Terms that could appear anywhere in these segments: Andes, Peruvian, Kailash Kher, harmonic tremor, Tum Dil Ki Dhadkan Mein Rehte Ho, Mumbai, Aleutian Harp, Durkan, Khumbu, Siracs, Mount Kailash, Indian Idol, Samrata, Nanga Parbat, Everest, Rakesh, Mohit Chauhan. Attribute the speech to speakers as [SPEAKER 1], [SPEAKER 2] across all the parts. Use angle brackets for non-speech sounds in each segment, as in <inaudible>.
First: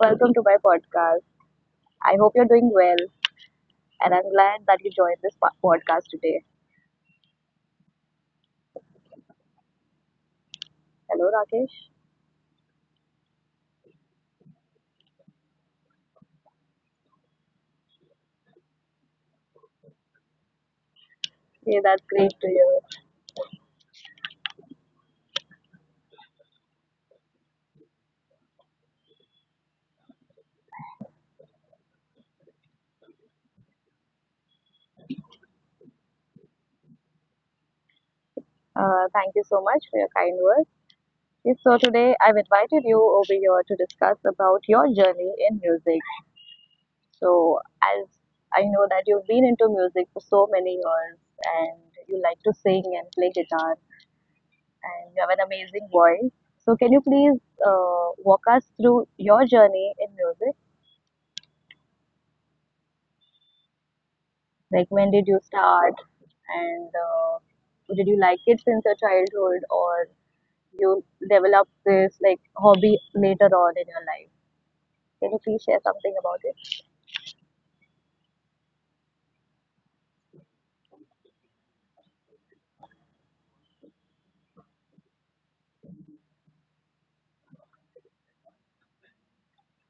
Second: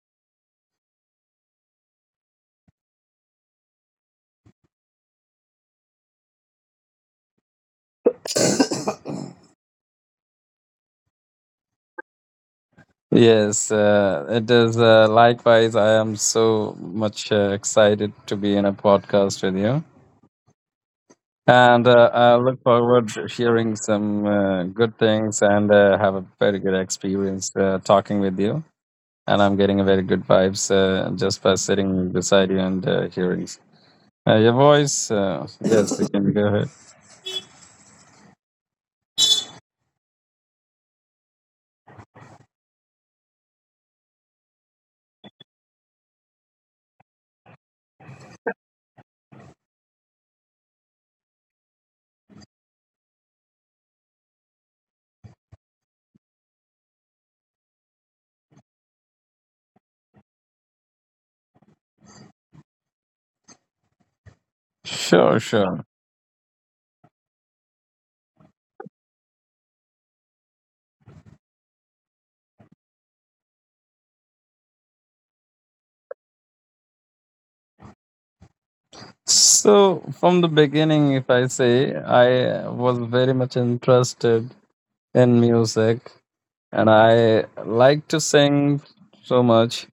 [SPEAKER 1] Welcome to my podcast. I hope you're doing well, and I'm glad that you joined this podcast today. Hello, Rakesh.
[SPEAKER 2] Yes, it is. Likewise, I am so much excited to be in a podcast with you.
[SPEAKER 1] Yeah,
[SPEAKER 2] And
[SPEAKER 1] that's great
[SPEAKER 2] I
[SPEAKER 1] to
[SPEAKER 2] look
[SPEAKER 1] hear.
[SPEAKER 2] forward to hearing some good things and have a very good experience talking with you. And I'm getting a very good vibes just by sitting beside you and hearing your voice. Yes, you can go ahead.
[SPEAKER 1] Thank you so much for your kind words. Yes, so today I've invited you over here to discuss about your journey in music. So, as I know that you've been into music for so many years, and you like to sing and play guitar, and you have an amazing voice. So, can you please walk us through your journey in music? Like when did
[SPEAKER 2] Sure,
[SPEAKER 1] you
[SPEAKER 2] sure.
[SPEAKER 1] start, and did you like it since your childhood, or you develop this like hobby later on in your life? Can you please share something about it?
[SPEAKER 2] So, from the beginning, if I say, I was very much interested in music and I like to sing so much,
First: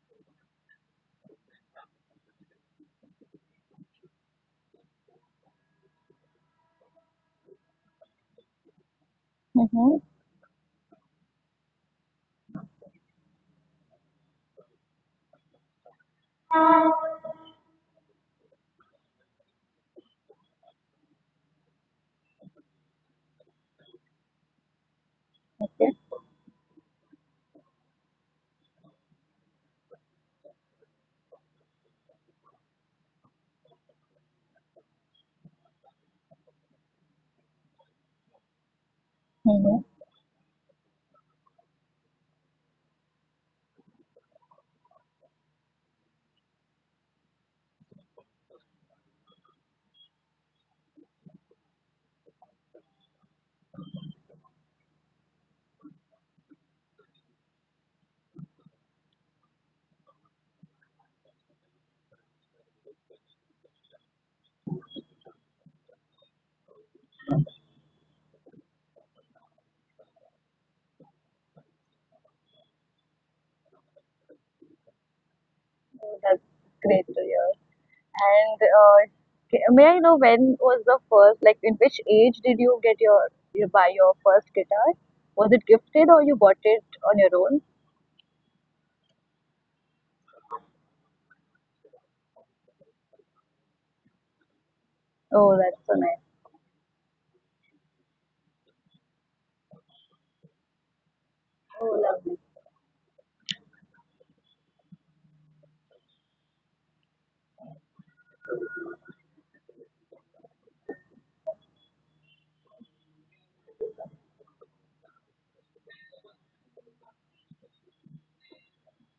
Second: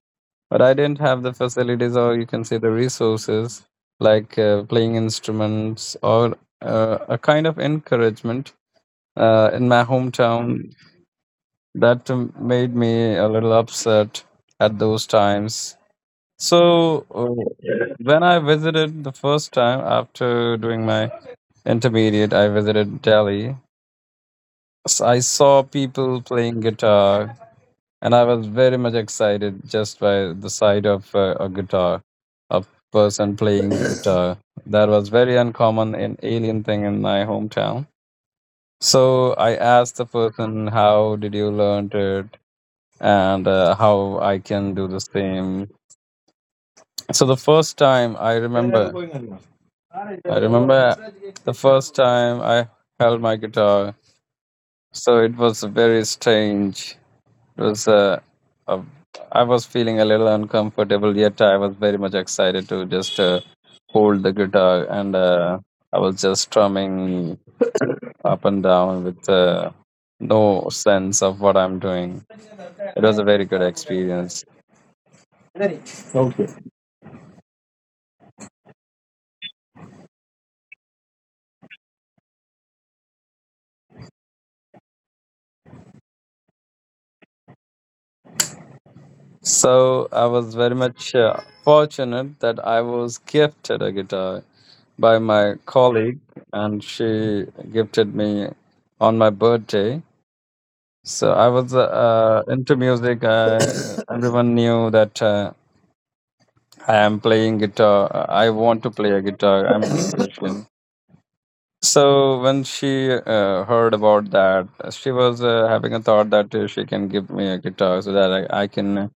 [SPEAKER 2] but I didn't have the facilities or you can say the resources like playing instruments or a kind of encouragement in my
[SPEAKER 1] Mm-hmm.
[SPEAKER 2] hometown that made me a little upset at those times. So when I visited the first time after doing my intermediate, I visited Delhi. So I saw
[SPEAKER 1] Okay.
[SPEAKER 2] people playing guitar and I was very much excited just by the sight of a guitar, a person playing the guitar. That was very uncommon and alien thing in my hometown. So I
[SPEAKER 1] Mm-hmm.
[SPEAKER 2] asked the person, "How did you learn it?" and how I can do the same. So the first time I remember the first time I held my guitar. So it was very strange. It was uh, I was feeling a little uncomfortable, yet I was very much excited to just hold the guitar, and I was just strumming up and down with no sense of what I'm doing. It was a very good experience.
[SPEAKER 1] That's great to hear. And may I know when was the first, like, in which age did you get your you buy your first guitar? Was it gifted or you bought it on your own?
[SPEAKER 2] So I was very much fortunate that I was gifted a guitar by my
[SPEAKER 1] Oh, that's so
[SPEAKER 2] colleague,
[SPEAKER 1] nice.
[SPEAKER 2] and she gifted me on my birthday. So I was
[SPEAKER 1] Oh, lovely.
[SPEAKER 2] into music. <coughs> Everyone knew that I am playing guitar. I want to play a guitar. I'm a musician. So when she heard about that, she was having a thought that she can give me a guitar so that I can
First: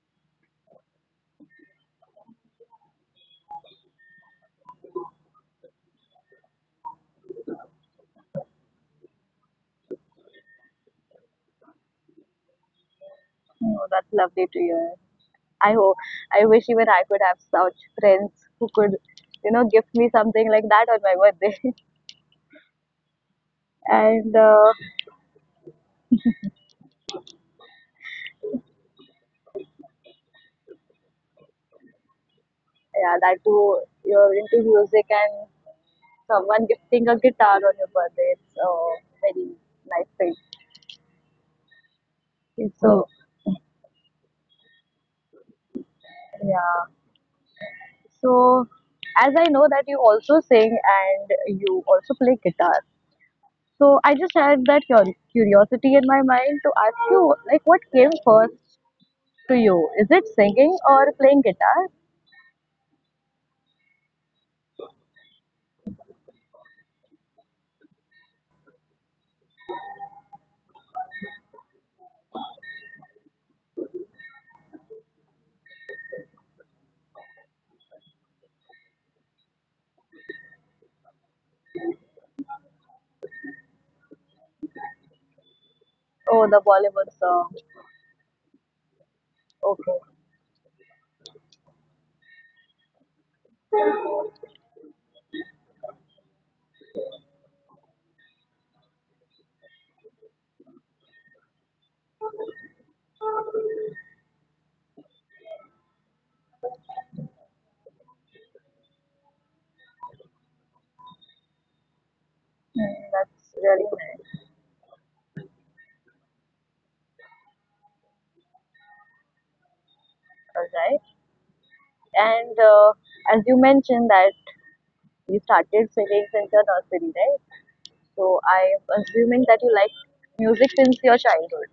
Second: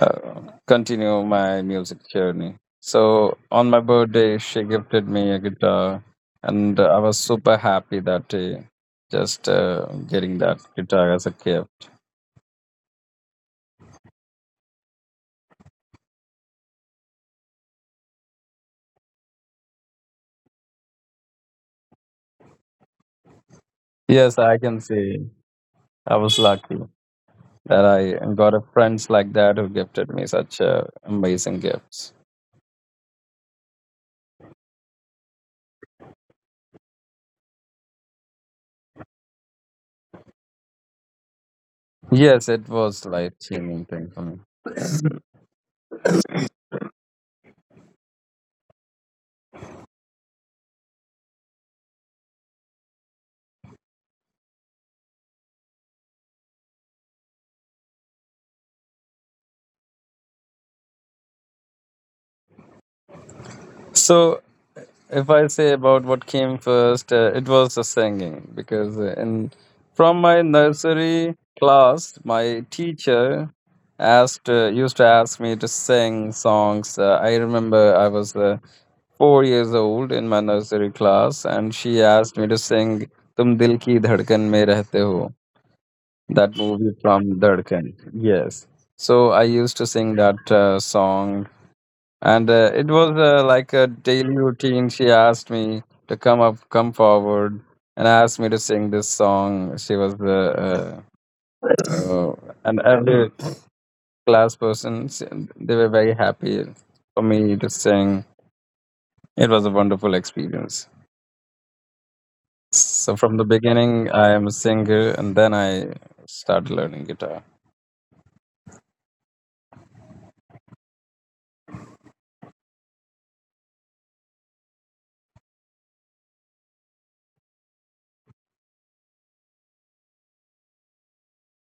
[SPEAKER 2] uh, continue my music journey. So on my birthday, she gifted me a guitar, and I was super happy that day, just getting that guitar as a gift.
[SPEAKER 1] Oh, that's lovely to hear. I hope I wish even I could have such friends who could, you know, gift me something like that on my birthday. <laughs> and
[SPEAKER 2] Yes, I
[SPEAKER 1] uh,
[SPEAKER 2] can see. I was lucky that I got a friends like that who gifted me such amazing gifts.
[SPEAKER 1] yeah, that too, you're into music and someone gifting a guitar on your birthday. It's a very nice thing.
[SPEAKER 2] Yes, it
[SPEAKER 1] It's
[SPEAKER 2] was
[SPEAKER 1] so
[SPEAKER 2] life-changing thing for me.
[SPEAKER 1] yeah. So as I know that you also sing and you also play guitar. So I just had that curiosity in my mind to ask you, like, what came first to you? Is it singing or playing guitar?
[SPEAKER 2] So, if I say about what came first, it was the singing because in from my nursery class, my teacher asked used to ask me to sing songs. I remember I was 4 years old in my nursery class, and she asked me to sing "Tum Dil Ki Dhadkan Mein Rehte Ho."
[SPEAKER 1] Oh,
[SPEAKER 2] That
[SPEAKER 1] the
[SPEAKER 2] movie
[SPEAKER 1] Bollywood
[SPEAKER 2] from
[SPEAKER 1] song.
[SPEAKER 2] Durkan. Yes. So I used to
[SPEAKER 1] Okay.
[SPEAKER 2] sing that song, and it was like a daily routine. She asked me to come up, come forward, and asked me to sing this song. She was the uh, uh, and every class person. s- They were very happy for me to sing. It was a wonderful experience.
[SPEAKER 1] Hmm,
[SPEAKER 2] So from the
[SPEAKER 1] that's really
[SPEAKER 2] beginning, I
[SPEAKER 1] nice.
[SPEAKER 2] am a singer, and then I started learning guitar.
[SPEAKER 1] All right. And as you mentioned that you started singing since your nursery, right? So I'm assuming that you like music since your childhood.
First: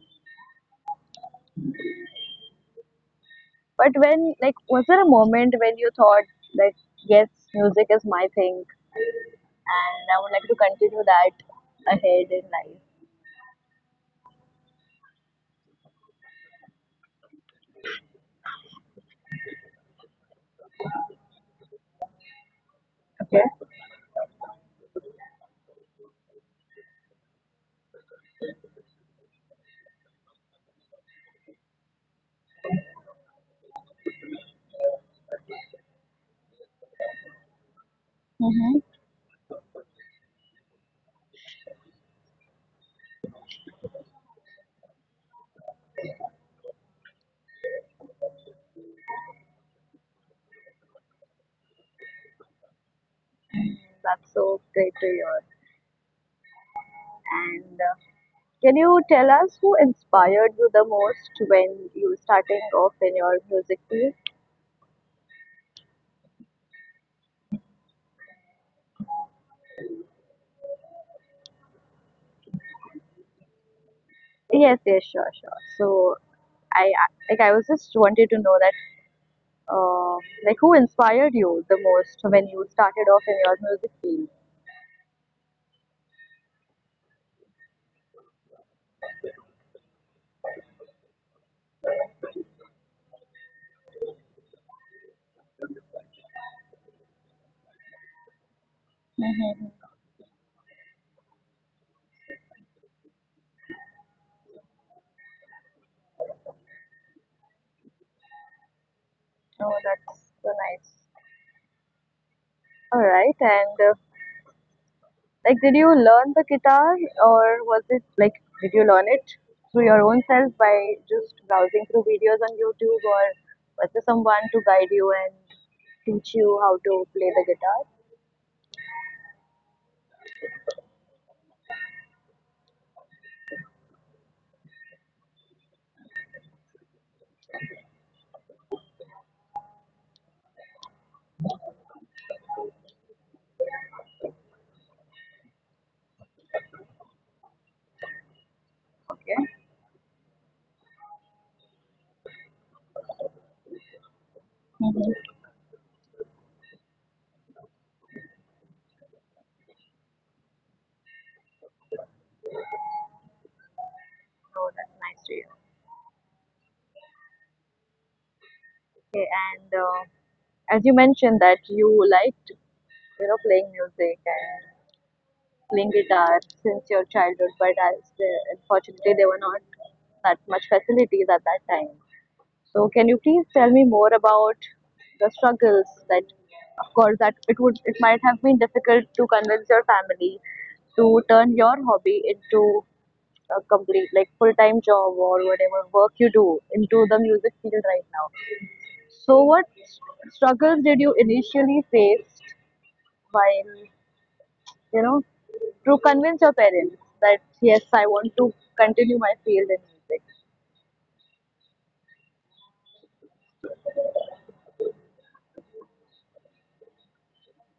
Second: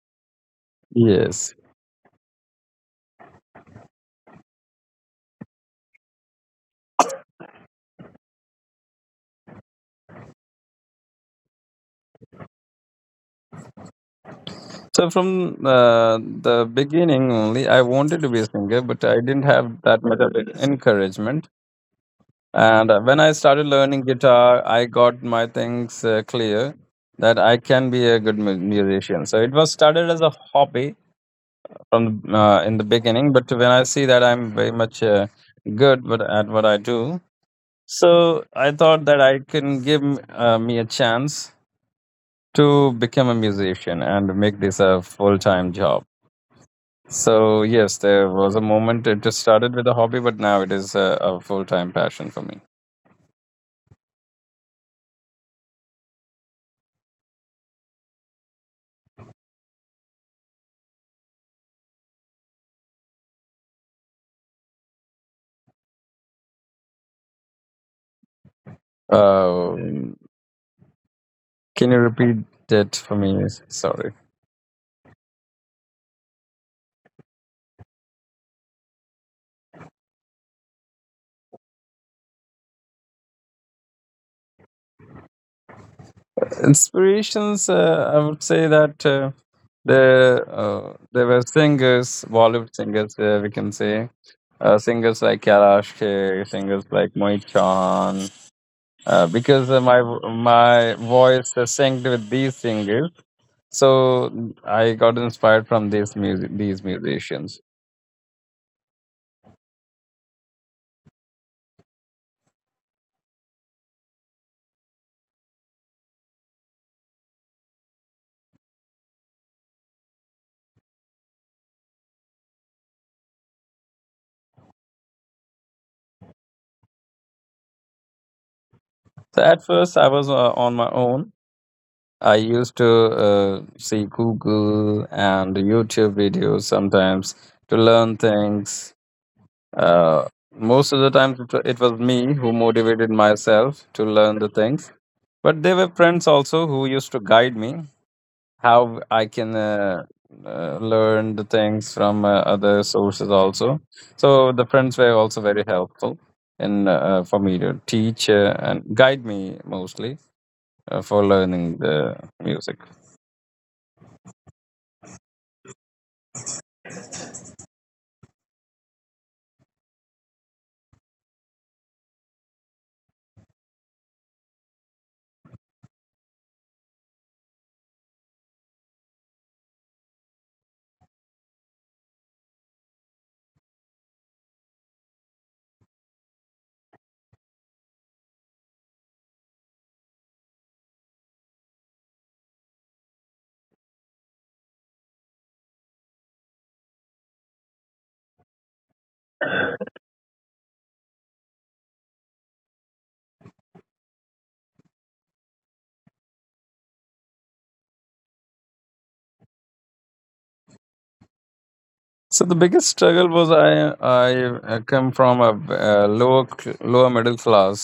[SPEAKER 2] Yes.
[SPEAKER 1] But when, like, was there a moment when you thought that yes, music is my thing, and I would like to continue that ahead in life?
[SPEAKER 2] So from uh, the beginning only, I wanted to be a singer, but I didn't have that much of encouragement. And when
[SPEAKER 1] Okay.
[SPEAKER 2] I started learning guitar, I got my things clear that I can be a good musician. So it was started as a hobby from in the beginning, but when I see that I'm very much good at what I do, so I
[SPEAKER 1] Mm-hmm.
[SPEAKER 2] thought that I can give me a chance to become a musician and make this a full-time job. So yes, there was a moment. It just started with a hobby, but now it is a full-time passion for me.
[SPEAKER 1] That's so great to hear. And can you tell us who inspired you the most when you starting off in your music field?
[SPEAKER 2] Um can you repeat that for me? Sorry.
[SPEAKER 1] Yes, yes, sure, sure. So like I was just wanted to know that uh, like who inspired you the most when you started off in your music field?
[SPEAKER 2] Inspirations. I would say that there were singers, Bollywood singers. We can say singers like Kailash Kher, singers like Mohit Chauhan.
[SPEAKER 1] Mm-hmm.
[SPEAKER 2] Because my voice synced with these singers, so I got inspired from these musicians.
[SPEAKER 1] Oh, that's so nice. All right, and like, did you learn the guitar, or was it like, did you learn it through your own self by just browsing through videos on YouTube, or was there someone to guide you and teach you how to play the guitar?
[SPEAKER 2] So at first, I was on my own. I used to see Google and YouTube videos sometimes to learn things. Uh, Most of the time, it was me who motivated myself to learn the things. But there were friends also who used to guide me how I
[SPEAKER 1] Okay.
[SPEAKER 2] can learn the things from other sources also. So the friends were
[SPEAKER 1] Mhm.
[SPEAKER 2] also very helpful in for me to teach and guide me mostly for learning the music.
[SPEAKER 1] So that's nice to hear. Okay, and as you mentioned that you liked, you know, playing music and playing guitar since your childhood, but as the, unfortunately there were not that much facilities at that time. So can you please tell me more about the struggles that, of course, that it would it might have been difficult to convince your family to turn your hobby into a complete like full time job or whatever work you do into the music field right now. So what struggles did you initially face while you know to convince your parents that yes I want to continue my field in music?
[SPEAKER 2] So the biggest struggle was I come from a lower middle class,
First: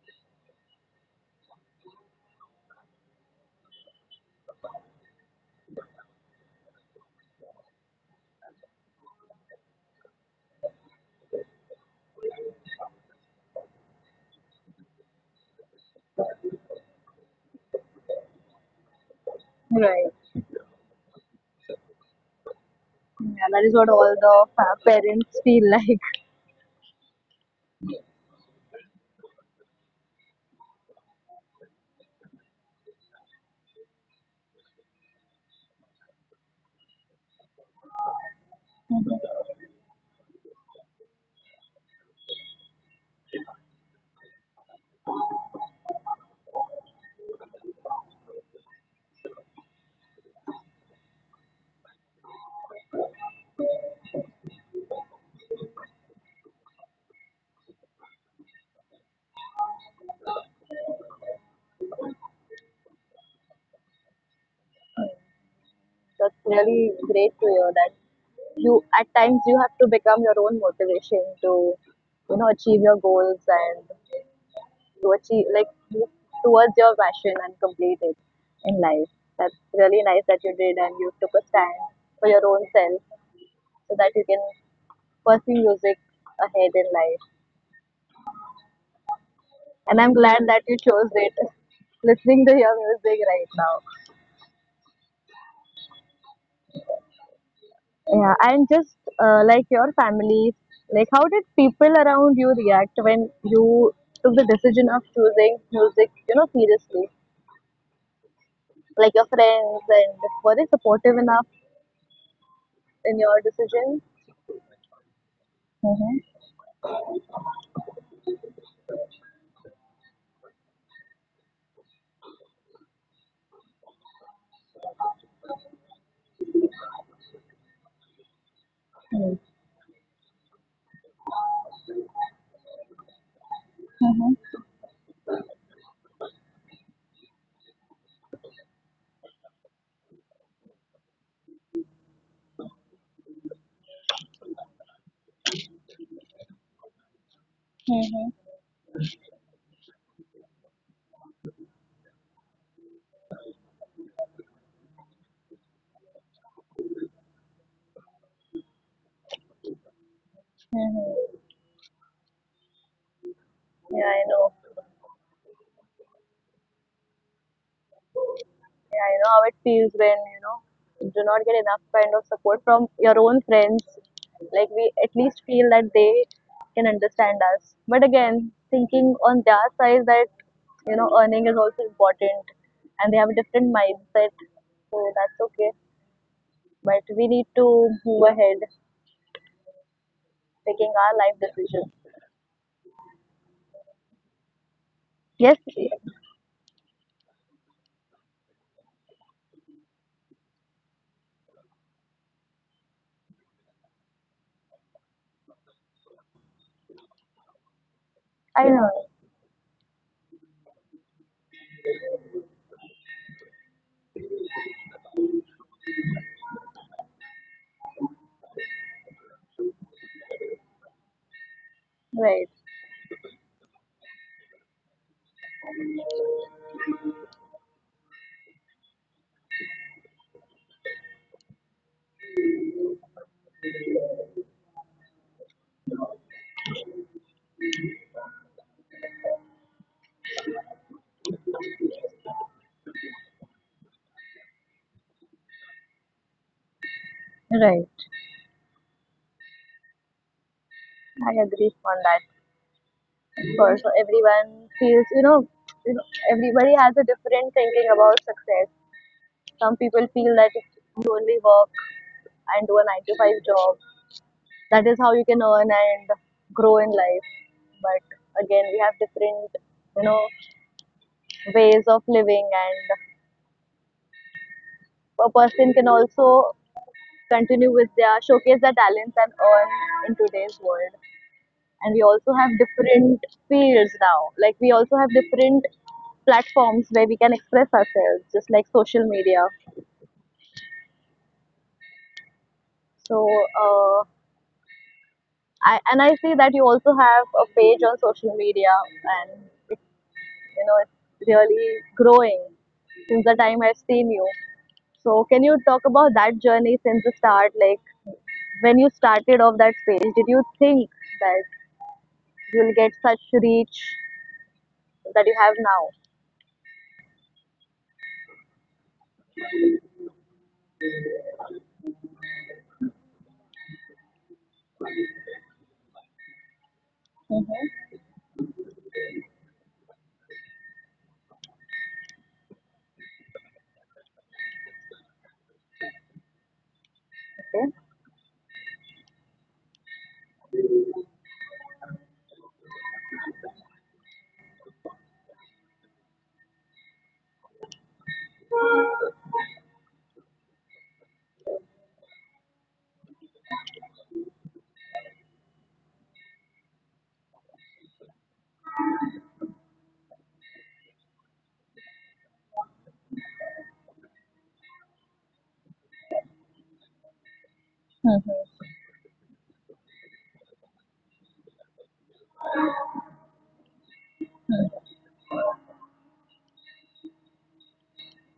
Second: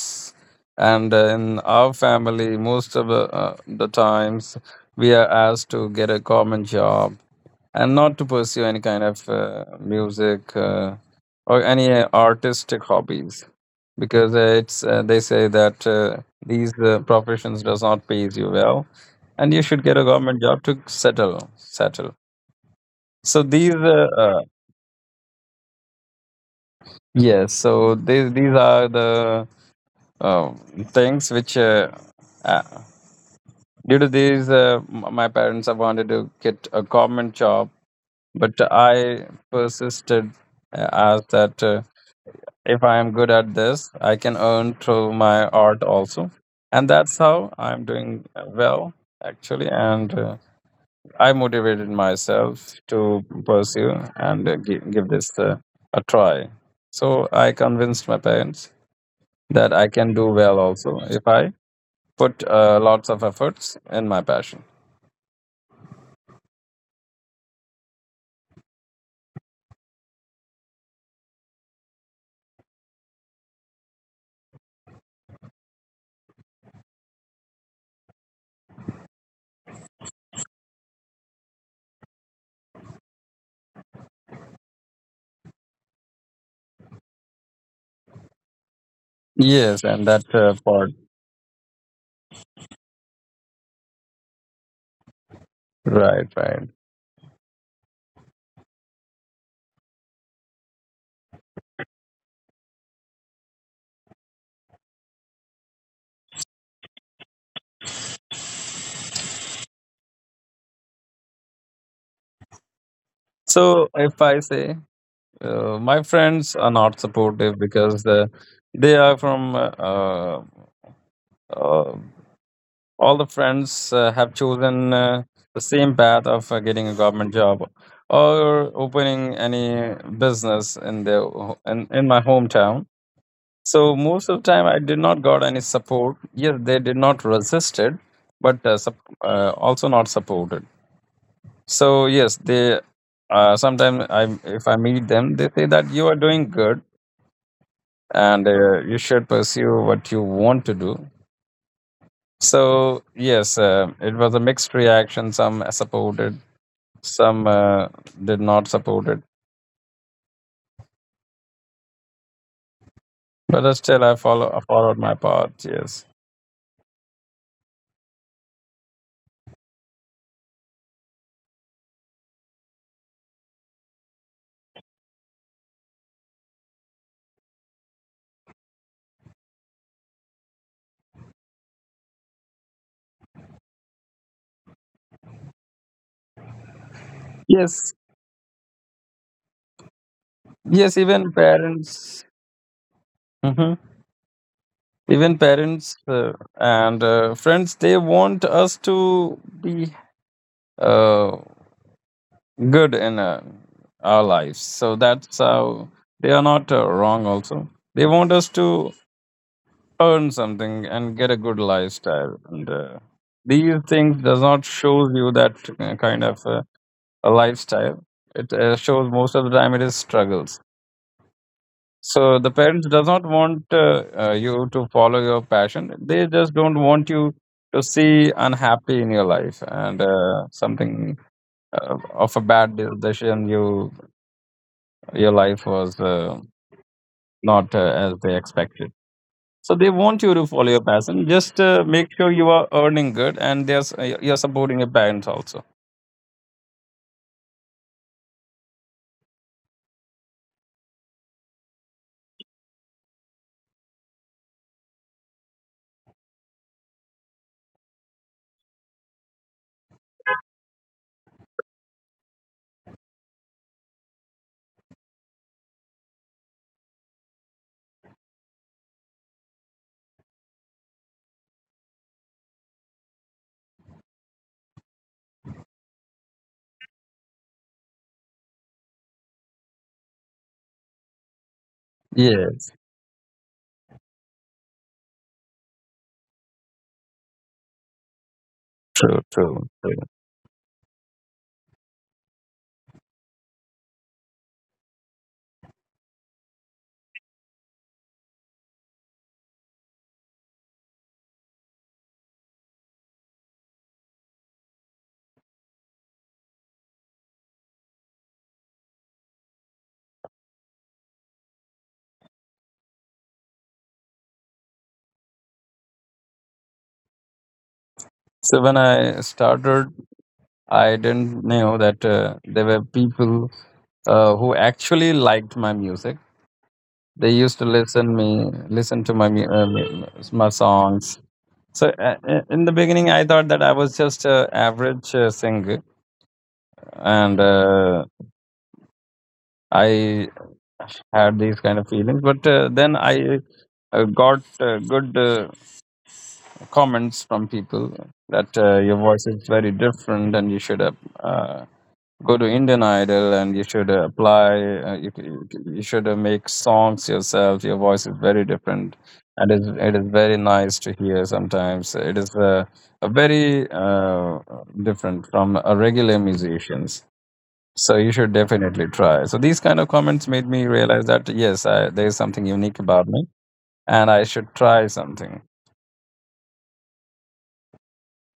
[SPEAKER 2] and in our family, most of the times we are asked to get a common job and not to pursue any kind of music or any artistic hobbies because it's they say that these professions does not pays you well and you should get a
[SPEAKER 1] Right.
[SPEAKER 2] government job to settle. So
[SPEAKER 1] Yeah, that is what all the parents feel <laughs> like.
[SPEAKER 2] yes. So these are the um, things which, uh, due to these, my parents have wanted to get a government job, but I persisted as that if I am good at this, I can earn through my art also, and that's how I'm doing well actually, and. I motivated myself to pursue and give this a try. So I convinced my parents that I can do well also if I put lots of efforts in my passion.
[SPEAKER 1] That's really great to hear that you at times you have to become your own motivation to you know achieve your goals and to achieve like move towards your passion and complete it in life. That's really nice that you did and you took a stand for your own self so that you can pursue music ahead in life.
[SPEAKER 2] Yes,
[SPEAKER 1] And I'm
[SPEAKER 2] and that
[SPEAKER 1] glad that you
[SPEAKER 2] part.
[SPEAKER 1] chose it. <laughs> Listening to your music right now.
[SPEAKER 2] Right, right.
[SPEAKER 1] Yeah, and just like your family, like how did people around you react when you took the decision of choosing music, you know, seriously? Like your friends, and were they supportive enough in your
[SPEAKER 2] So
[SPEAKER 1] decision?
[SPEAKER 2] if I say my
[SPEAKER 1] Mm-hmm.
[SPEAKER 2] friends are not supportive because they are from uh, all the friends have chosen the same path of getting a government job or opening
[SPEAKER 1] Mm-hmm.
[SPEAKER 2] any business in their in my hometown, so
[SPEAKER 1] Mm-hmm.
[SPEAKER 2] most of the time I did not got any support. Yes, they did not resist it, but also not supported. So yes, they sometimes I if I meet them, they say that you are doing good
[SPEAKER 1] Mm-hmm.
[SPEAKER 2] and you should pursue what you want to do. So yes, it was a mixed reaction. Some supported, some did not support it.
[SPEAKER 1] Mm-hmm.
[SPEAKER 2] But
[SPEAKER 1] Yeah,
[SPEAKER 2] still,
[SPEAKER 1] I know.
[SPEAKER 2] I followed my path. Yes,
[SPEAKER 1] Yeah, I know how it feels when you know you do not get enough kind of support from your own friends. Like we at least feel that they can understand us. But again, thinking on their side that you know earning is also important, and they have a different mindset, so that's okay. But we need to
[SPEAKER 2] yes,
[SPEAKER 1] move ahead, taking
[SPEAKER 2] yes.
[SPEAKER 1] our
[SPEAKER 2] Even
[SPEAKER 1] life decisions.
[SPEAKER 2] parents, hmm even
[SPEAKER 1] Yes,
[SPEAKER 2] parents and friends, they want us to be uh, good in our lives. So that's how they are not wrong. Also, they want us
[SPEAKER 1] I
[SPEAKER 2] to
[SPEAKER 1] know.
[SPEAKER 2] earn something and get a good lifestyle and these things does not shows you that kind of a lifestyle. It shows most of the time it is struggles. So the
[SPEAKER 1] Right,
[SPEAKER 2] parents does not want you to follow your passion. They just don't want you to see unhappy in your life and something of a bad decision. You your life was not as they expected. So they want you to follow your passion. Just make sure you are earning good and there's you're supporting your parents also.
[SPEAKER 1] right. I agree on that. For so everyone feels you know everybody has a different thinking about success. Some people feel that if you only work and do a 9 to 5 job, that is how you can earn and grow in life, but again, we have different you know ways of living, and a person can also continue with their showcase their talents and earn in today's world. And we also have
[SPEAKER 2] Yes,
[SPEAKER 1] different fields now, like we also have different platforms where we can express ourselves just like social
[SPEAKER 2] true,
[SPEAKER 1] media.
[SPEAKER 2] true, true.
[SPEAKER 1] So uh, and I see that you also have a page on social media, and it you know it's really growing since the time I've seen you. So can you talk about that journey since the start, like when you started off that page did you think that you'll get such reach that you have now?
[SPEAKER 2] So when I started, I didn't know that there were people who actually liked my music. They used to
[SPEAKER 1] Mm-hmm.
[SPEAKER 2] listen to my my songs. So in the beginning, I thought that I was just an average singer, and I had these kind of feelings, but then I got good comments from people that your voice is very different and you should uh, go to Indian Idol and you should apply. You should make songs yourself. Your voice is very different and it is very nice to hear. Sometimes it is a very different from a regular musicians, so you should
[SPEAKER 1] Okay.
[SPEAKER 2] definitely try. So these kind of comments made me realize that yes, there is something unique about me, and I should try something.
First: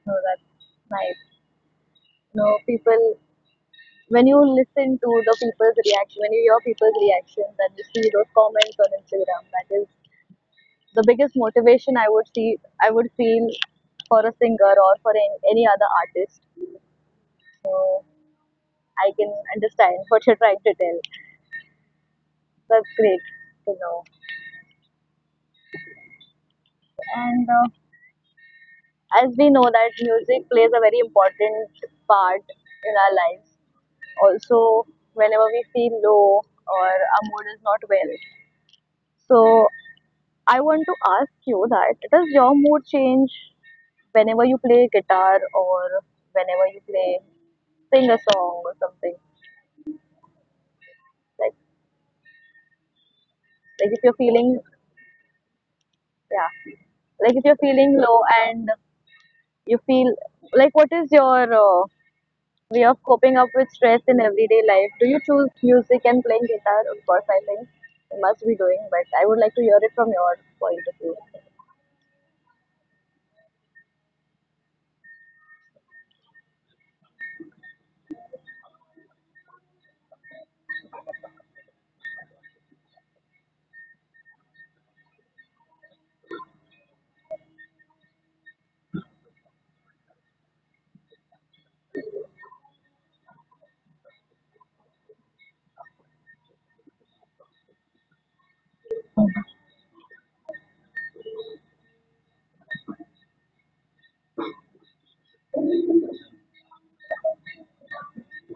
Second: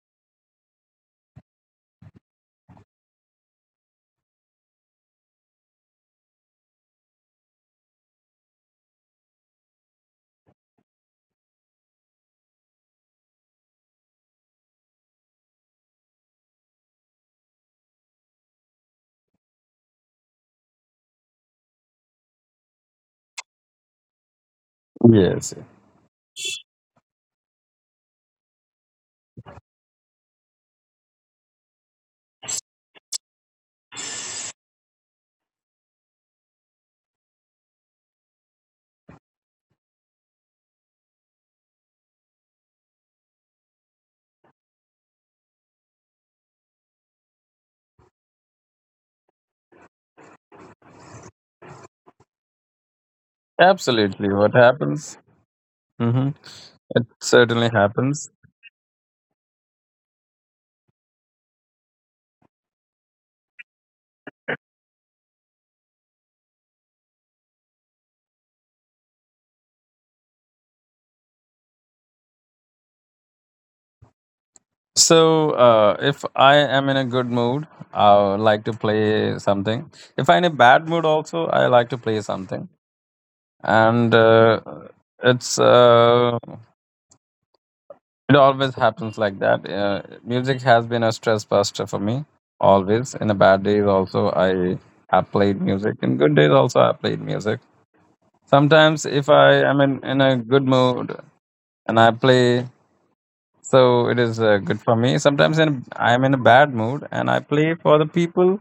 [SPEAKER 1] So that's nice. You know, people, when you listen to the people's reaction, when you hear people's reactions and you see those comments on Instagram, that is the biggest motivation I would see, I would feel for a singer or for any other artist. I can understand what you're trying to tell. That's great to know.
[SPEAKER 2] Yes, yes.
[SPEAKER 1] And as we know that music plays a very important part in our lives. Also, whenever we feel low or our mood is not well, so I want to ask you that does your mood change whenever you play guitar or whenever you play sing a song or something? Like like if you're
[SPEAKER 2] Absolutely. What
[SPEAKER 1] feeling
[SPEAKER 2] happens? hmm
[SPEAKER 1] yeah,
[SPEAKER 2] It
[SPEAKER 1] like if you're
[SPEAKER 2] certainly
[SPEAKER 1] feeling low
[SPEAKER 2] happens.
[SPEAKER 1] and you feel like what is your way of coping up with stress in everyday life? Do you choose music and playing guitar? Of course, I think you must be doing, but I would like to hear it from your point of view.
[SPEAKER 2] So, if I am in a good mood, I would like to play something. If I'm in a bad mood, also I like to play something. And it's uh, it always happens like that. Music has been a stress buster for me, always. In the bad days, also, I have played music. In good days, also, I played music. Sometimes, if I am in a good mood and I play, so it is good for me. Sometimes in, I am in a bad mood and I play for the people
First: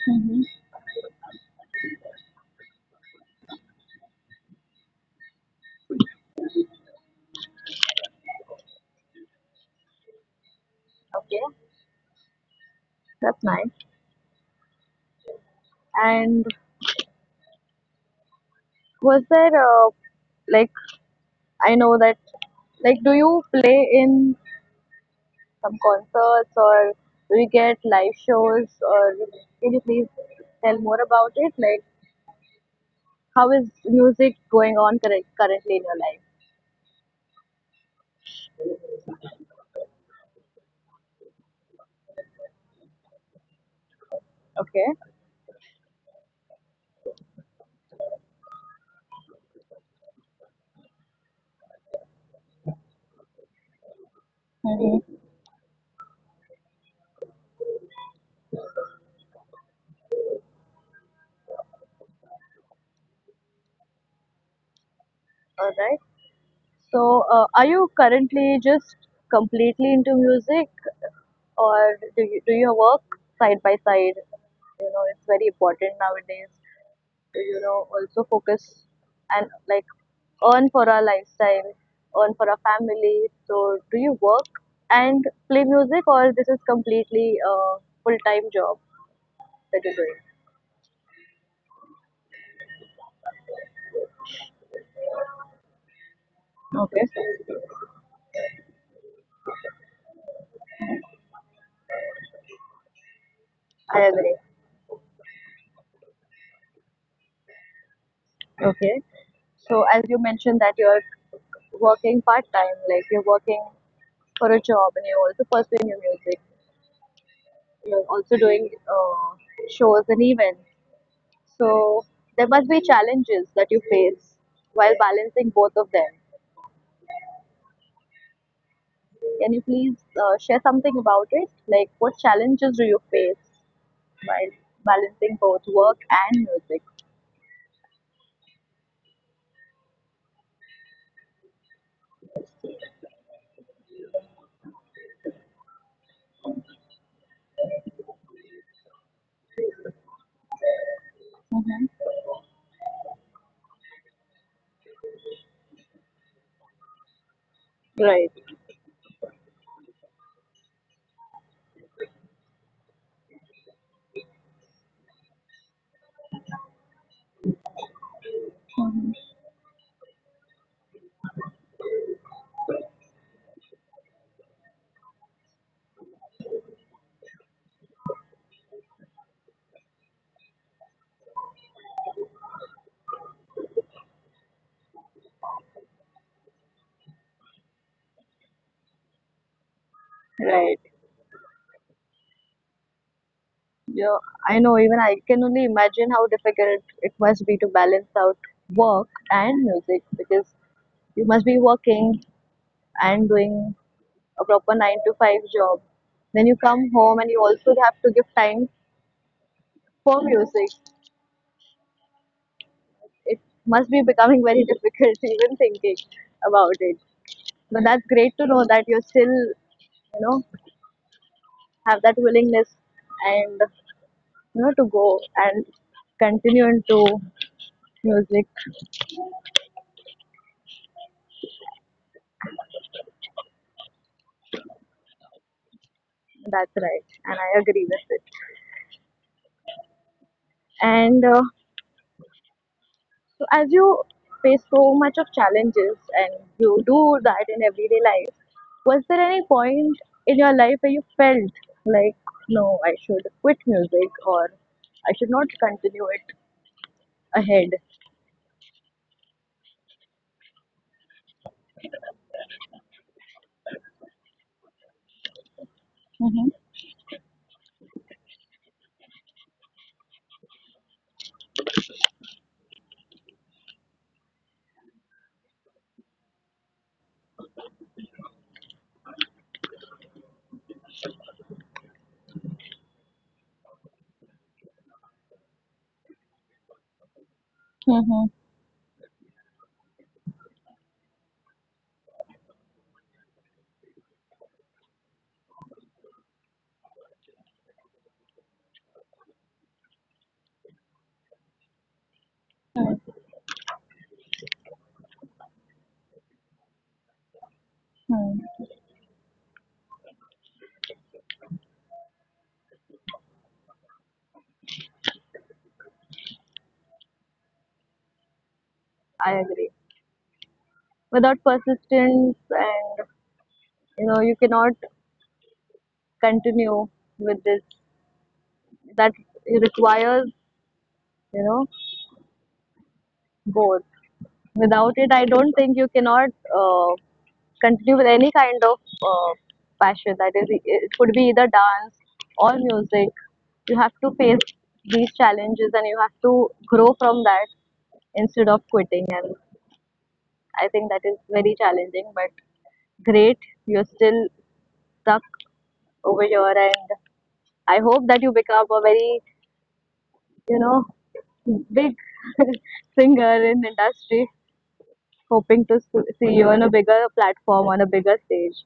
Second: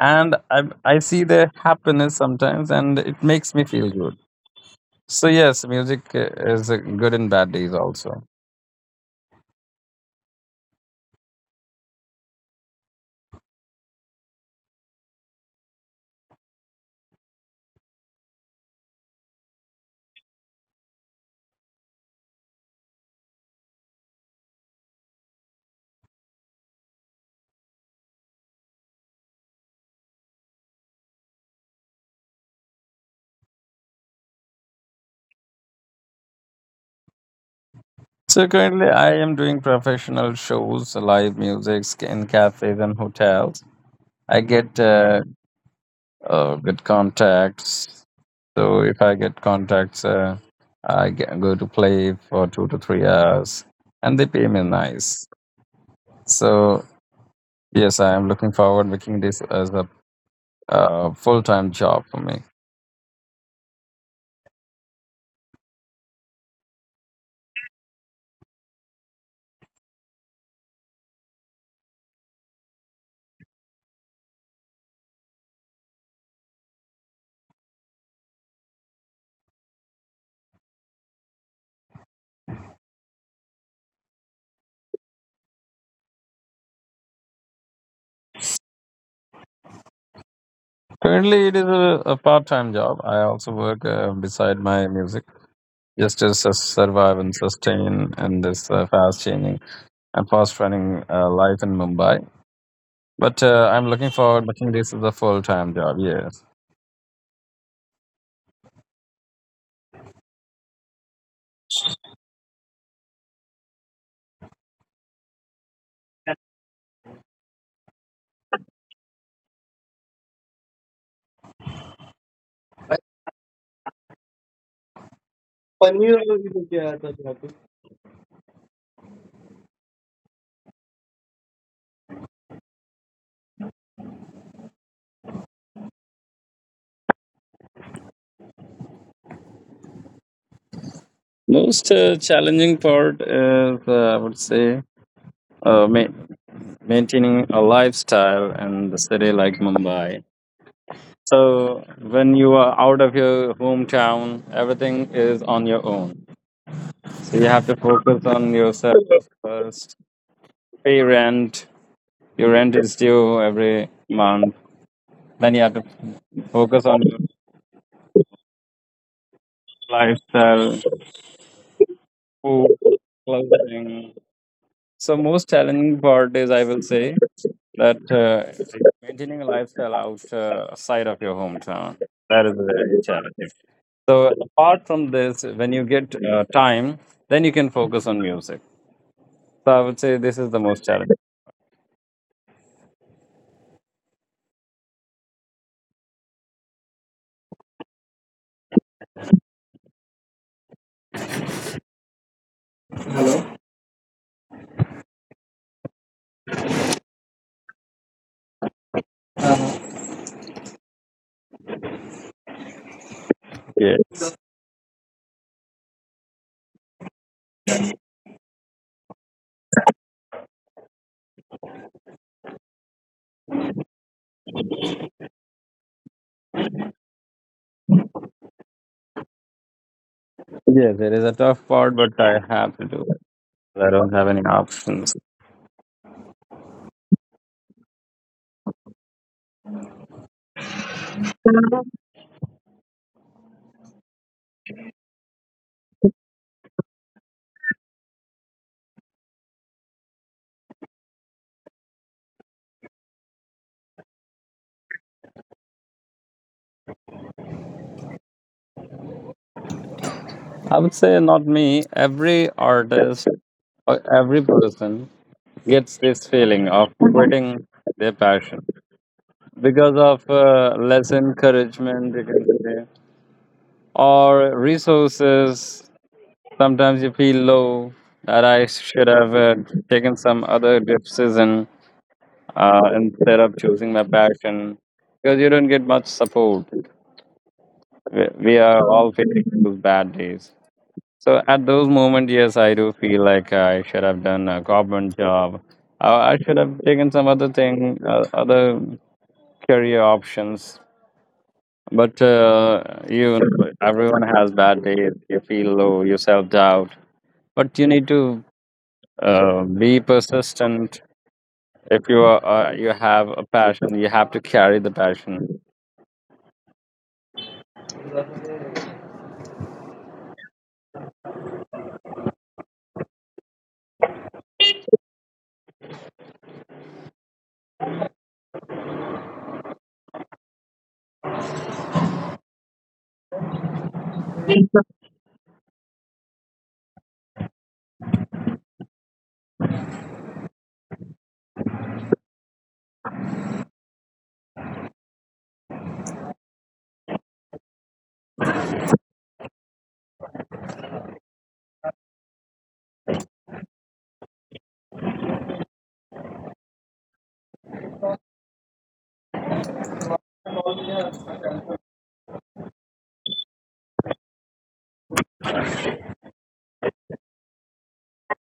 [SPEAKER 2] and I see their happiness sometimes and it makes me feel good. So, yes, music is good in bad days also.
[SPEAKER 1] Okay, that's nice. And was there like I know that. Like, do you play in some concerts or do you get live shows? Or can you please tell more about it? Like, how is music going on currently in your life?
[SPEAKER 2] So currently, I am doing professional shows, live music in cafes and hotels. I get
[SPEAKER 1] Okay.
[SPEAKER 2] good contacts. So if I get contacts, I get, go to play for 2 to 3 hours, and they pay me
[SPEAKER 1] Mhm.
[SPEAKER 2] nice. So yes, I am looking forward making this as a full-time job for me.
[SPEAKER 1] All right. So, are you currently just completely into music, or do you do your work side by side? You know, it's very important nowadays. You know, also focus and like earn for our lifestyle, earn for our family. So do you work and play music, or this is completely a full-time job that you're doing?
[SPEAKER 2] Currently, it is a part-time job. I also work beside my music just to survive
[SPEAKER 1] Okay.
[SPEAKER 2] and sustain in this fast-changing and fast running life in Mumbai. But I'm
[SPEAKER 1] I
[SPEAKER 2] looking
[SPEAKER 1] agree.
[SPEAKER 2] forward making this as a full time job. Yes.
[SPEAKER 1] Okay, so as you mentioned that you're working part-time, like you're working for a job and you're also pursuing your music, you're also doing uh, shows and events, so there must be challenges that you face while balancing both of them. Can you please share something about it? Like, what challenges do you face while balancing both work and music?
[SPEAKER 2] Most challenging part is, I would say, uh, ma- maintaining a lifestyle in the city like Mumbai.
[SPEAKER 1] Mhm.
[SPEAKER 2] So when you are out of your hometown, everything is on your own. So you have to
[SPEAKER 1] Right.
[SPEAKER 2] focus on yourself first. Pay rent. Your rent is due every month. Then you have to focus on your
[SPEAKER 1] Mhm.
[SPEAKER 2] lifestyle. Food, clothing. So most challenging part is, I will say, that maintaining a lifestyle outside of your hometown. That is very challenging. So apart from this, when you get time, then you can focus on music. So I would say this is the
[SPEAKER 1] Right.
[SPEAKER 2] most challenging.
[SPEAKER 1] Yeah, I know. Even I can only imagine how difficult it must be to balance out work and music, because you must be working and doing a proper 9 to 5 job. Then you come home and you also have to give time for music. It must be
[SPEAKER 2] Yeah.
[SPEAKER 1] becoming very difficult <laughs> even thinking about it. But that's great to know that you still, you know, have that willingness and you know to go and continue into music.
[SPEAKER 2] Yes, it is a tough part, but I have to do it. I don't have any options.
[SPEAKER 1] That's right, and I agree with it. And so as you face so much of challenges and you do that in everyday life, was there any point in your life where you felt like, no, I should quit music or I should not continue it ahead?
[SPEAKER 2] I would say not me. Every artist or every person gets this
[SPEAKER 1] Mm-hmm.
[SPEAKER 2] feeling of quitting their passion, because of less encouragement, you can say, or resources. Sometimes you feel low that I should have taken some other decision instead of choosing my passion, because you don't get much support. We are all facing those bad days. So at those moments, yes, I do feel like I should have done a government job. I should have taken some other thing, other career options. But
[SPEAKER 1] Mm-hmm.
[SPEAKER 2] you, everyone has bad days. You feel low, you self doubt. But you need to be persistent. If you are, you have a passion, you have to carry the passion.
[SPEAKER 1] I agree. Without persistence and you know you cannot continue with this, that requires you know both. Without it I don't think you cannot uh, continue with any kind of uh, passion, that is it could be either dance or music. You have to face these challenges and you have to grow from that instead of quitting. And I think that is very challenging, but great you're still stuck over here. And I hope that you become a very, you know, big <laughs> singer in industry. Hoping to see you on a bigger platform, on a bigger stage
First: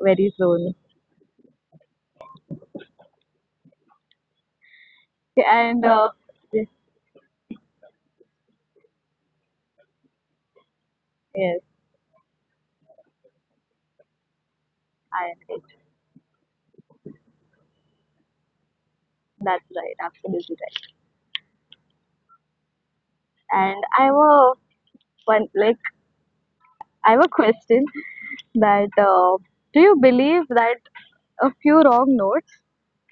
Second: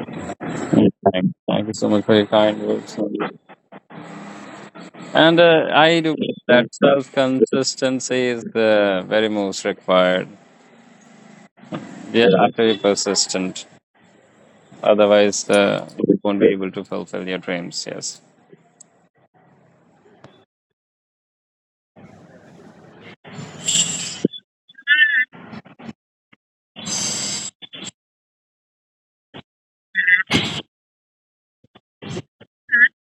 [SPEAKER 1] very soon.
[SPEAKER 2] Thank you so much for your kind words. And
[SPEAKER 1] Okay, and
[SPEAKER 2] I do believe
[SPEAKER 1] yes,
[SPEAKER 2] that self consistency is the very most required.
[SPEAKER 1] yes,
[SPEAKER 2] You have to be persistent.
[SPEAKER 1] I am
[SPEAKER 2] Otherwise,
[SPEAKER 1] right.
[SPEAKER 2] you won't be able to fulfill your dreams. Yes.
[SPEAKER 1] That's right, absolutely right. And I have a one like I have a question that do you believe that a few wrong notes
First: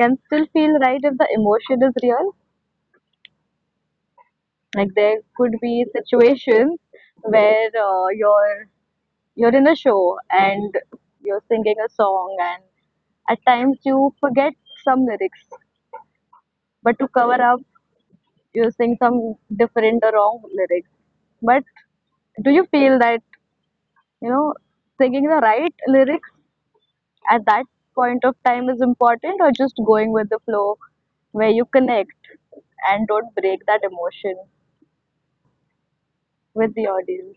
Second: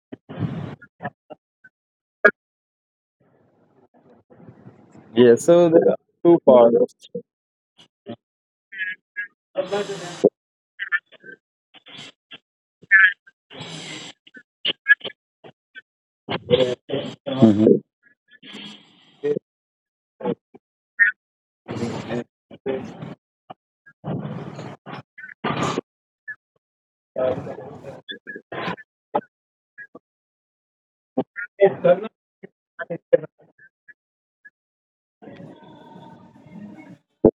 [SPEAKER 1] can still feel right if the emotion is real? Like there
[SPEAKER 2] Yes,
[SPEAKER 1] could
[SPEAKER 2] so
[SPEAKER 1] be
[SPEAKER 2] there are two parts.
[SPEAKER 1] situations where you're in a show and you're singing a song, and at times you forget some lyrics, but to cover up, you sing some different or wrong lyrics. But do you feel that you know singing the right lyrics at that point of time is important, or just going with the flow where you connect and don't break that emotion with the audience?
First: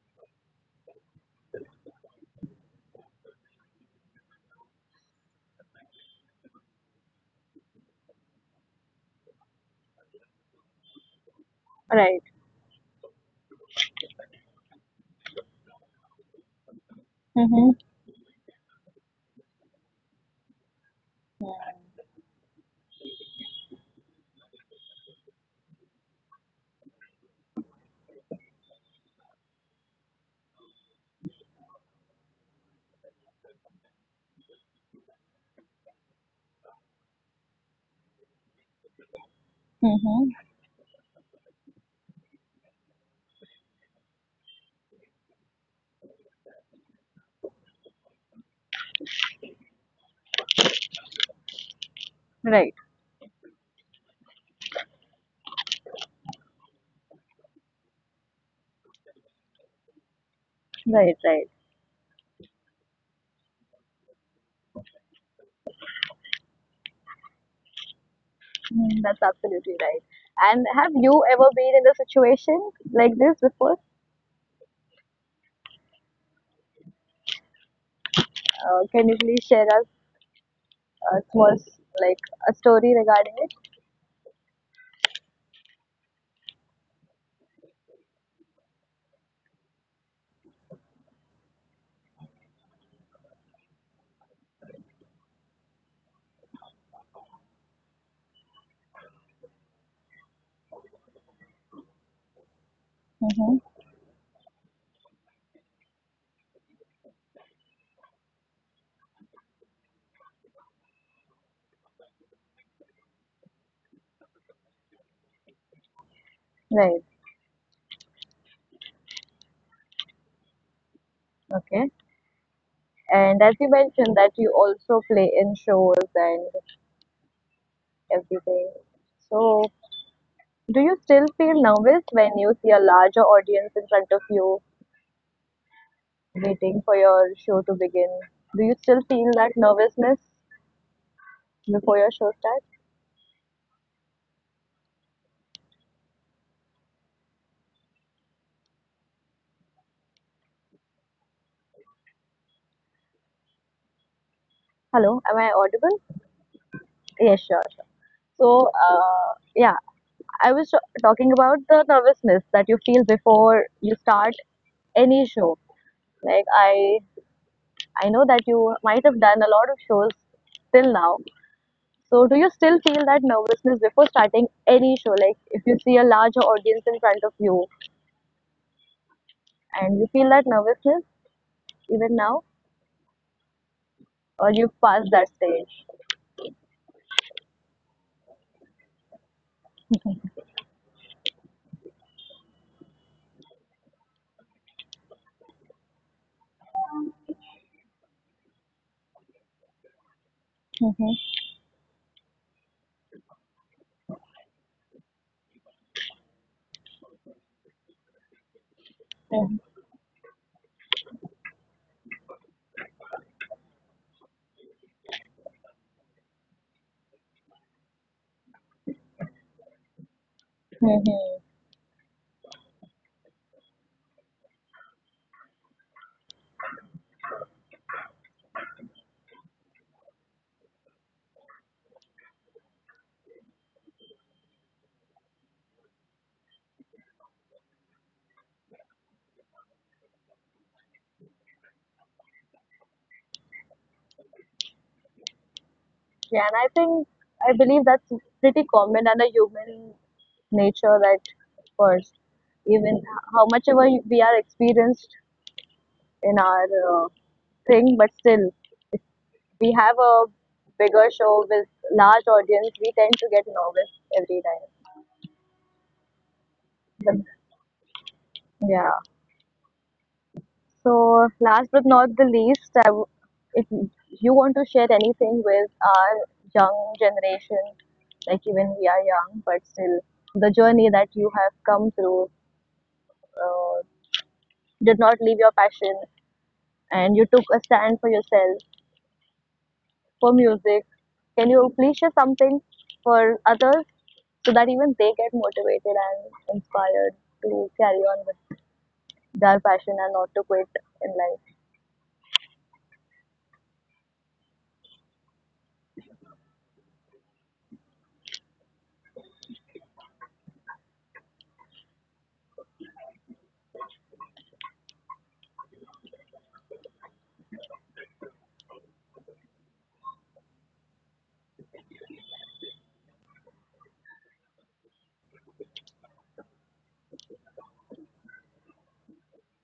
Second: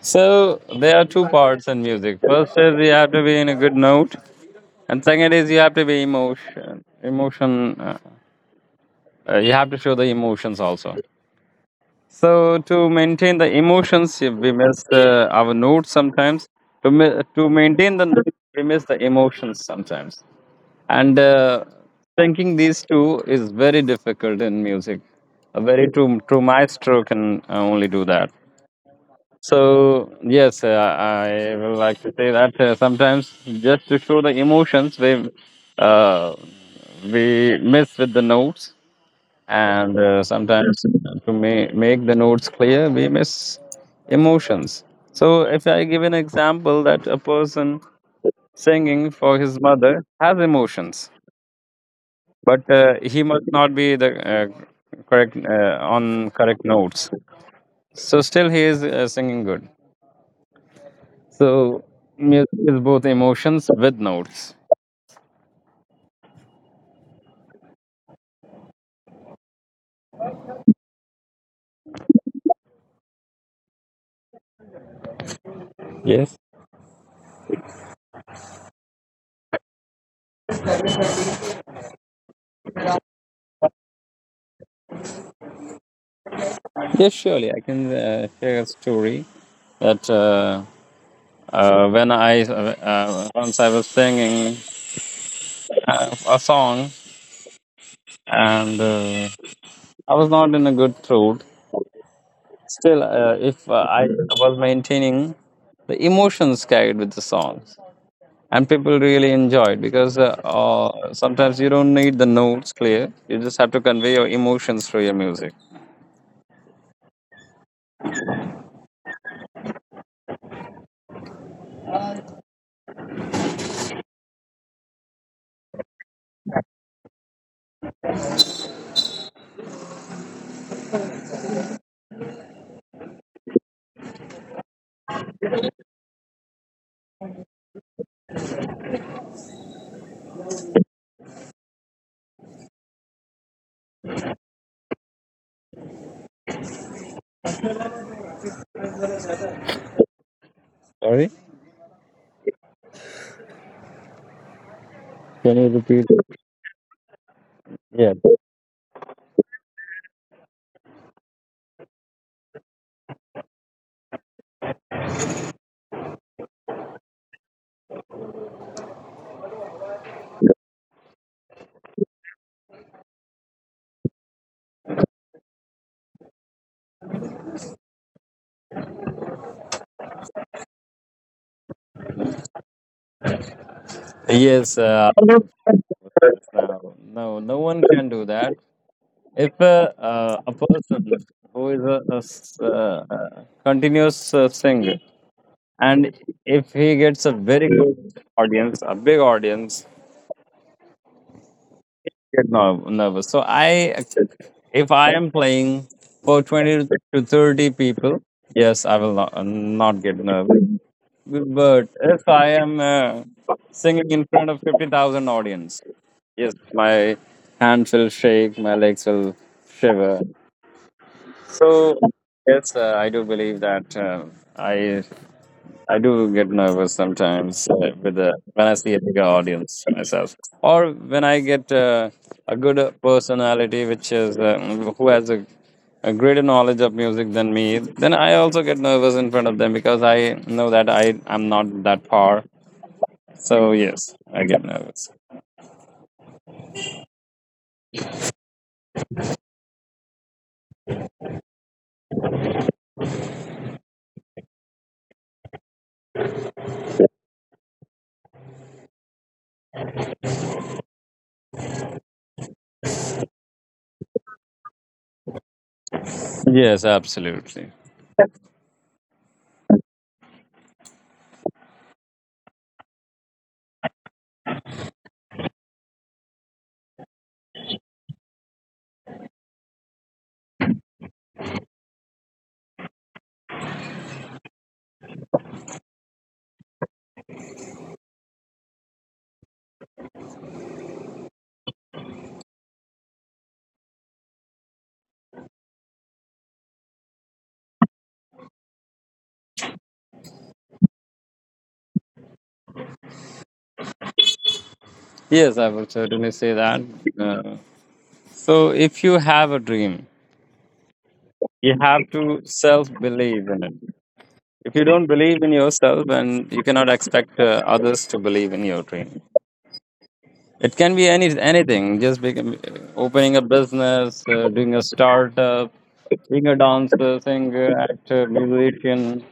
[SPEAKER 2] So there are two parts in music. First is you have to be in a good note, and second is you have to be emotion. Emotion. You have to show the emotions also.
[SPEAKER 1] Right.
[SPEAKER 2] So to maintain the emotions, if we miss our notes sometimes. To to
[SPEAKER 1] Mm-hmm.
[SPEAKER 2] maintain the note, we miss the emotions sometimes. And thinking these two is very difficult in music. A very true maestro can only do that. So yes, I will like to say that sometimes just to show the emotions, uh, we miss with the notes, and
[SPEAKER 1] Mm-hmm.
[SPEAKER 2] sometimes to make the notes clear, we miss emotions. So if I give an example that a person singing for his mother has emotions,
[SPEAKER 1] Right,
[SPEAKER 2] but he must not be the correct on correct notes. So still he is singing good.
[SPEAKER 1] right, right.
[SPEAKER 2] So music is both emotions with notes.
[SPEAKER 1] Mm, that's absolutely right. And have you ever been in a situation like this before?
[SPEAKER 2] Yes.
[SPEAKER 1] Can you please share us a like a story regarding it?
[SPEAKER 2] Yes, surely I can share a story that when I once I was singing a song and I was not in a good throat. Still,
[SPEAKER 1] Mm-hmm.
[SPEAKER 2] if I was maintaining the emotions carried with the songs, and people really enjoyed because sometimes you don't need the notes clear. You just have to convey your emotions through your music.
[SPEAKER 1] Right. Okay. And as you mentioned that you also play in shows and everything. So, do you still feel nervous when you see a larger audience in front of you waiting for your show to begin? Do you still feel that nervousness before your show starts?
[SPEAKER 2] Sorry,
[SPEAKER 1] Hello, am I
[SPEAKER 2] can you
[SPEAKER 1] audible?
[SPEAKER 2] repeat?
[SPEAKER 1] Yes, sure, sure.
[SPEAKER 2] Yeah.
[SPEAKER 1] So, yeah, I was talking about the nervousness that you feel before you start any show. Like I know that you might have done a lot of shows till now. So, do you still feel that nervousness before starting any show? Like if you see a larger audience in front of you, and you feel that nervousness even now, or you
[SPEAKER 2] Yes,
[SPEAKER 1] passed that stage?
[SPEAKER 2] no, no one can do that. If a person who is continuous singer, and if he gets a very good audience, a big audience, get nervous. So I, if I am playing for 20 to 30 people, yes, I will not get nervous. But if I am singing in front of 50,000 audience. Yes, my hands will shake, my legs will shiver.
[SPEAKER 1] Mm-hmm.
[SPEAKER 2] So yes, I do believe that I do get nervous sometimes with the when I see a bigger audience for myself, or when I get a good personality which is who has a greater knowledge of music than me, then I also get nervous in front of them because I know that I am not that far. So yes, I get nervous.
[SPEAKER 1] Yeah, and I think I believe that's pretty common and a human nature that, of course, even how much ever we are experienced in our uh, thing, but still, if we have a bigger show with large audience, we tend to get nervous every time.
[SPEAKER 2] Yes,
[SPEAKER 1] But,
[SPEAKER 2] absolutely.
[SPEAKER 1] yeah. So last but not the least, if you want to share anything with our young generation, like even we are young, but still the journey that you have come through uh, did not leave your passion and you took a stand for yourself, for music. Can you please share something for others so that even they get motivated and inspired to carry on with their passion and not to quit in life?
[SPEAKER 2] Yes, I would certainly say that. Uh, so, if you have a dream, you have to self believe in it. If you don't believe in yourself, then you cannot expect others to believe in your dream. It can be anything, just become, opening a business, doing a startup, being a dancer, singer, actor, musician.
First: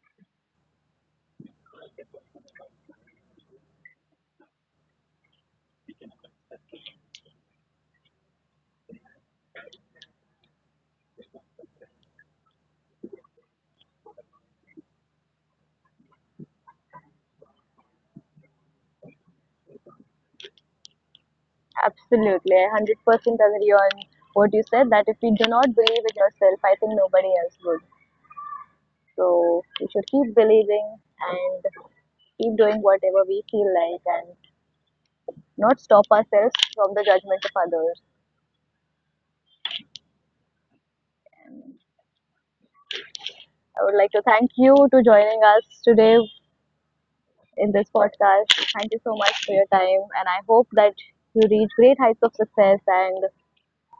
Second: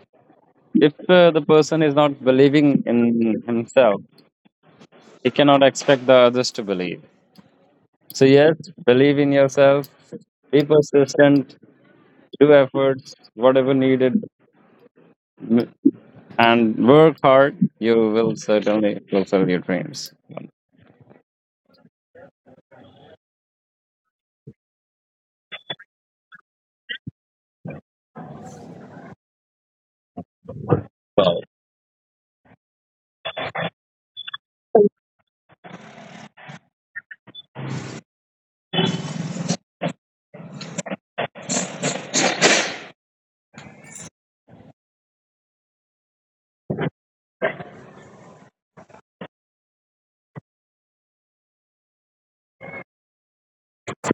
[SPEAKER 2] If the person is not believing in himself, he cannot expect the others to believe. So, yes, believe in yourself, be persistent, do efforts, whatever needed, m- and work hard, you will certainly fulfill your dreams.
[SPEAKER 1] Absolutely. I 100% agree on what you said that if you do not believe in yourself, I think nobody else would. So we should keep believing and keep doing whatever we feel like and not stop ourselves from the judgment of others. And I would like to thank you to joining us today in this podcast. Thank you so much for your time, and I hope that you reach great heights of success and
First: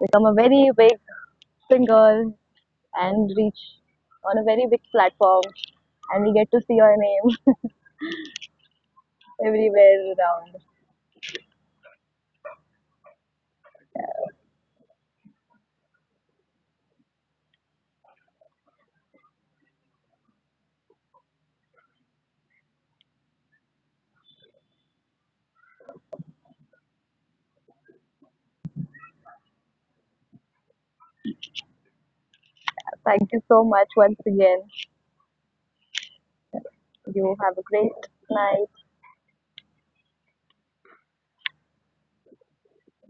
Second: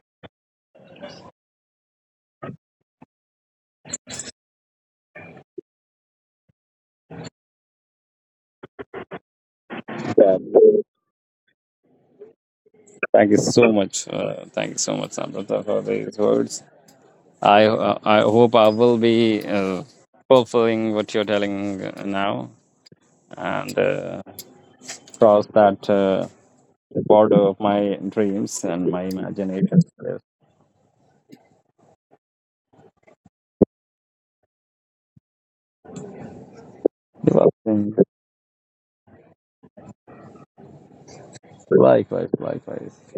[SPEAKER 1] become a very big singer and reach on a very big platform. And we get to see your name <laughs> everywhere
[SPEAKER 2] Yeah.
[SPEAKER 1] around.
[SPEAKER 2] Thank you so much. Thank you so much, Samrata, for these words. I hope I will be fulfilling what you're telling now and cross that border of my dreams and my imagination.
[SPEAKER 1] Thank you so much once again. You
[SPEAKER 2] Well,
[SPEAKER 1] have a
[SPEAKER 2] mm,
[SPEAKER 1] great night.
[SPEAKER 2] likewise, likewise.